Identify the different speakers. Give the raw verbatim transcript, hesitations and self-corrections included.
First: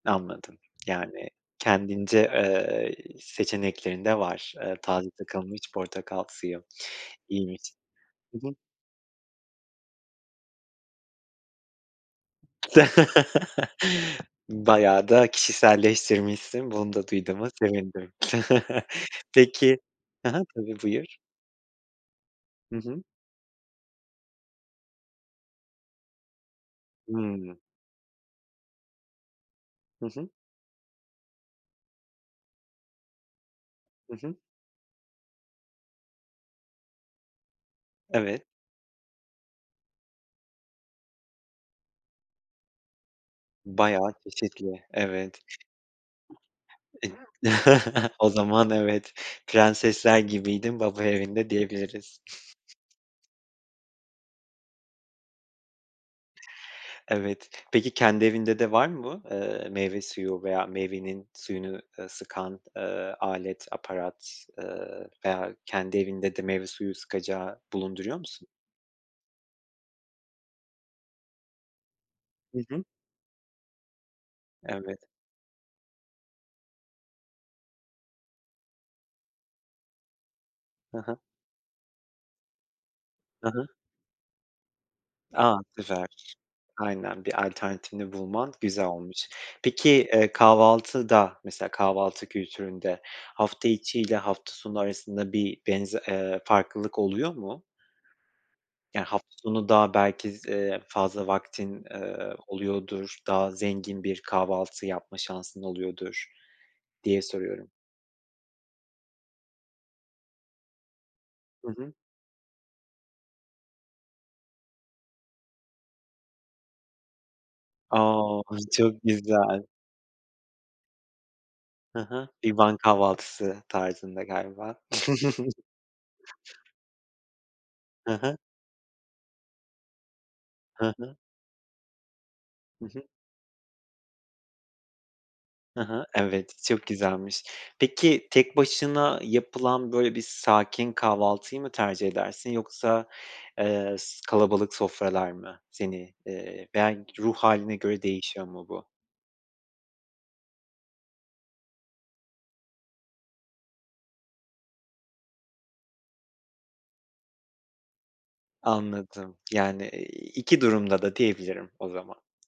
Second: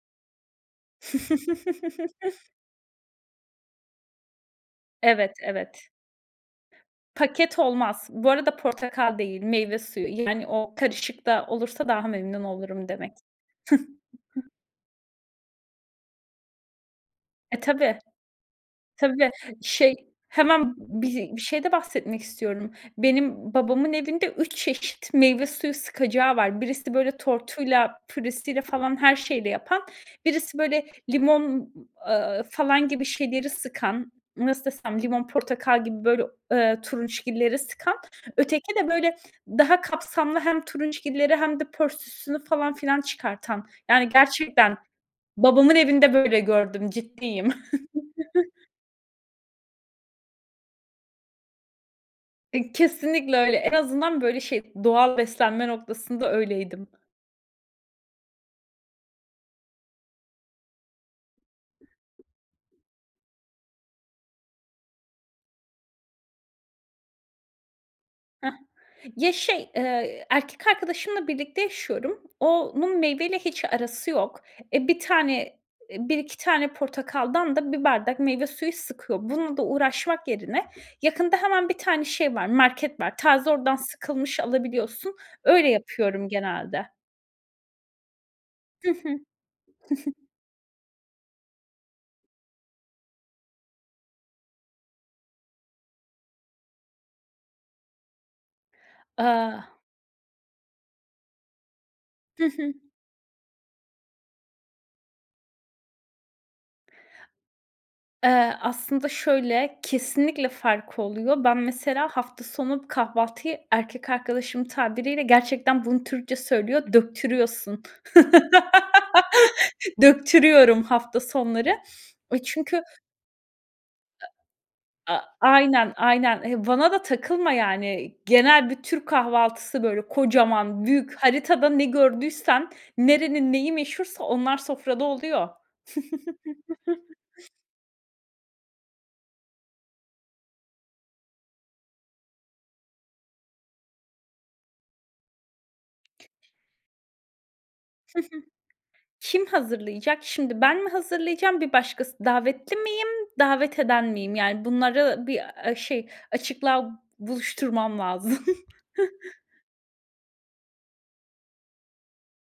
Speaker 1: Anladım yani kendince, eee, seçeneklerin de var, eee, taze
Speaker 2: Evet,
Speaker 1: sıkılmış
Speaker 2: evet.
Speaker 1: portakal suyu.
Speaker 2: Paket
Speaker 1: İyiymiş.
Speaker 2: olmaz. Bu
Speaker 1: Hı hı.
Speaker 2: arada portakal değil meyve suyu. Yani, o karışık da olursa daha memnun olurum demek.
Speaker 1: Bayağı da kişiselleştirmişsin, bunu da duyduğuma
Speaker 2: E tabii.
Speaker 1: sevindim.
Speaker 2: Tabii.
Speaker 1: Peki,
Speaker 2: Şey,
Speaker 1: ha ha,
Speaker 2: hemen
Speaker 1: tabii
Speaker 2: bi
Speaker 1: buyur.
Speaker 2: bir şeyde bahsetmek istiyorum.
Speaker 1: Hı hı.
Speaker 2: Benim babamın evinde üç çeşit meyve suyu sıkacağı var. Birisi, böyle,
Speaker 1: Hımm.
Speaker 2: tortuyla, püresiyle falan her şeyiyle yapan
Speaker 1: Hı hı.
Speaker 2: birisi, böyle, limon, aaa, falan gibi şeyleri sıkan,
Speaker 1: Hı hı.
Speaker 2: nasıl desem, limon portakal gibi, böyle, ııı, turunçgilleri sıkan,
Speaker 1: Evet.
Speaker 2: öteki de, böyle, daha kapsamlı hem turunçgilleri hem de pörsüsünü falan filan pörsüsünü çıkartan, yani
Speaker 1: Bayağı
Speaker 2: gerçekten
Speaker 1: çeşitli, evet.
Speaker 2: babamın evinde böyle gördüm, ciddiyim.
Speaker 1: E, o zaman, evet, prensesler gibiydim baba evinde diyebiliriz.
Speaker 2: E kesinlikle öyle. En azından, böyle, şey, doğal beslenme noktasında öyleydim.
Speaker 1: Evet. Peki, kendi evinde de var mı bu, ııı, meyve suyu veya meyvenin suyunu, ııı, sıkan, ııı, alet, aparat, ııı, veya kendi evinde de meyve suyu sıkacağı bulunduruyor musun?
Speaker 2: Hah. Ya şey, eee, erkek arkadaşımla birlikte yaşıyorum.
Speaker 1: Hı hı.
Speaker 2: Onun meyveyle hiç arası yok. E bir
Speaker 1: Evet.
Speaker 2: tane, eee, bir iki tane portakaldan da bir bardak meyve suyu sıkıyor. Bununla da uğraşmak yerine
Speaker 1: Ha ha.
Speaker 2: yakında hemen bir tane şey var, market var.
Speaker 1: Ha
Speaker 2: Taze
Speaker 1: ha.
Speaker 2: oradan sıkılmış alabiliyorsun.
Speaker 1: A!
Speaker 2: Öyle
Speaker 1: Güzel.
Speaker 2: yapıyorum genelde.
Speaker 1: Aynen, bir alternatifini bulman güzel
Speaker 2: Hı hı.
Speaker 1: olmuş. Peki, eee, kahvaltıda mesela kahvaltı kültüründe, hafta içi ile hafta sonu arasında bir benze eee, farklılık oluyor mu? Yani hafta
Speaker 2: Iıı
Speaker 1: sonu daha belki z eee, fazla vaktin, eee,
Speaker 2: Hı hı.
Speaker 1: oluyordur. Daha zengin bir kahvaltı yapma şansın oluyordur, diye soruyorum.
Speaker 2: Eee, aslında şöyle, kesinlikle farkı oluyor. Ben,
Speaker 1: Hı hı.
Speaker 2: mesela hafta sonu kahvaltıyı erkek arkadaşımın tabiriyle gerçekten bunu Türkçe söylüyor, döktürüyorsun.
Speaker 1: O! Çok güzel.
Speaker 2: Döktürüyorum, hafta sonları,
Speaker 1: Hı hı.
Speaker 2: e
Speaker 1: Bir Van
Speaker 2: çünkü
Speaker 1: kahvaltısı tarzında galiba.
Speaker 2: E a aynen aynen, e bana da takılma,
Speaker 1: Hı
Speaker 2: yani,
Speaker 1: hı.
Speaker 2: genel bir Türk kahvaltısı, böyle, kocaman
Speaker 1: Ha
Speaker 2: büyük
Speaker 1: ha.
Speaker 2: haritada ne gördüysen,
Speaker 1: Hı hı.
Speaker 2: nerenin neyi meşhursa onlar sofrada oluyor.
Speaker 1: Ha ha, evet çok güzelmiş. Peki tek başına yapılan, böyle, bir sakin kahvaltıyı mı tercih edersin yoksa, eee, s kalabalık sofralar mı seni, eee, veya g ruh hâline göre
Speaker 2: Hı hı.
Speaker 1: değişiyor mu bu?
Speaker 2: Kim hazırlayacak? Şimdi ben mi hazırlayacağım? Bir başkası, davetli miyim davet eden miyim? Yani, bunları bir, aaa, şey açıklığa buluşturmam lazım.
Speaker 1: Anladım yani, iii, iki durumda da diyebilirim, o zaman.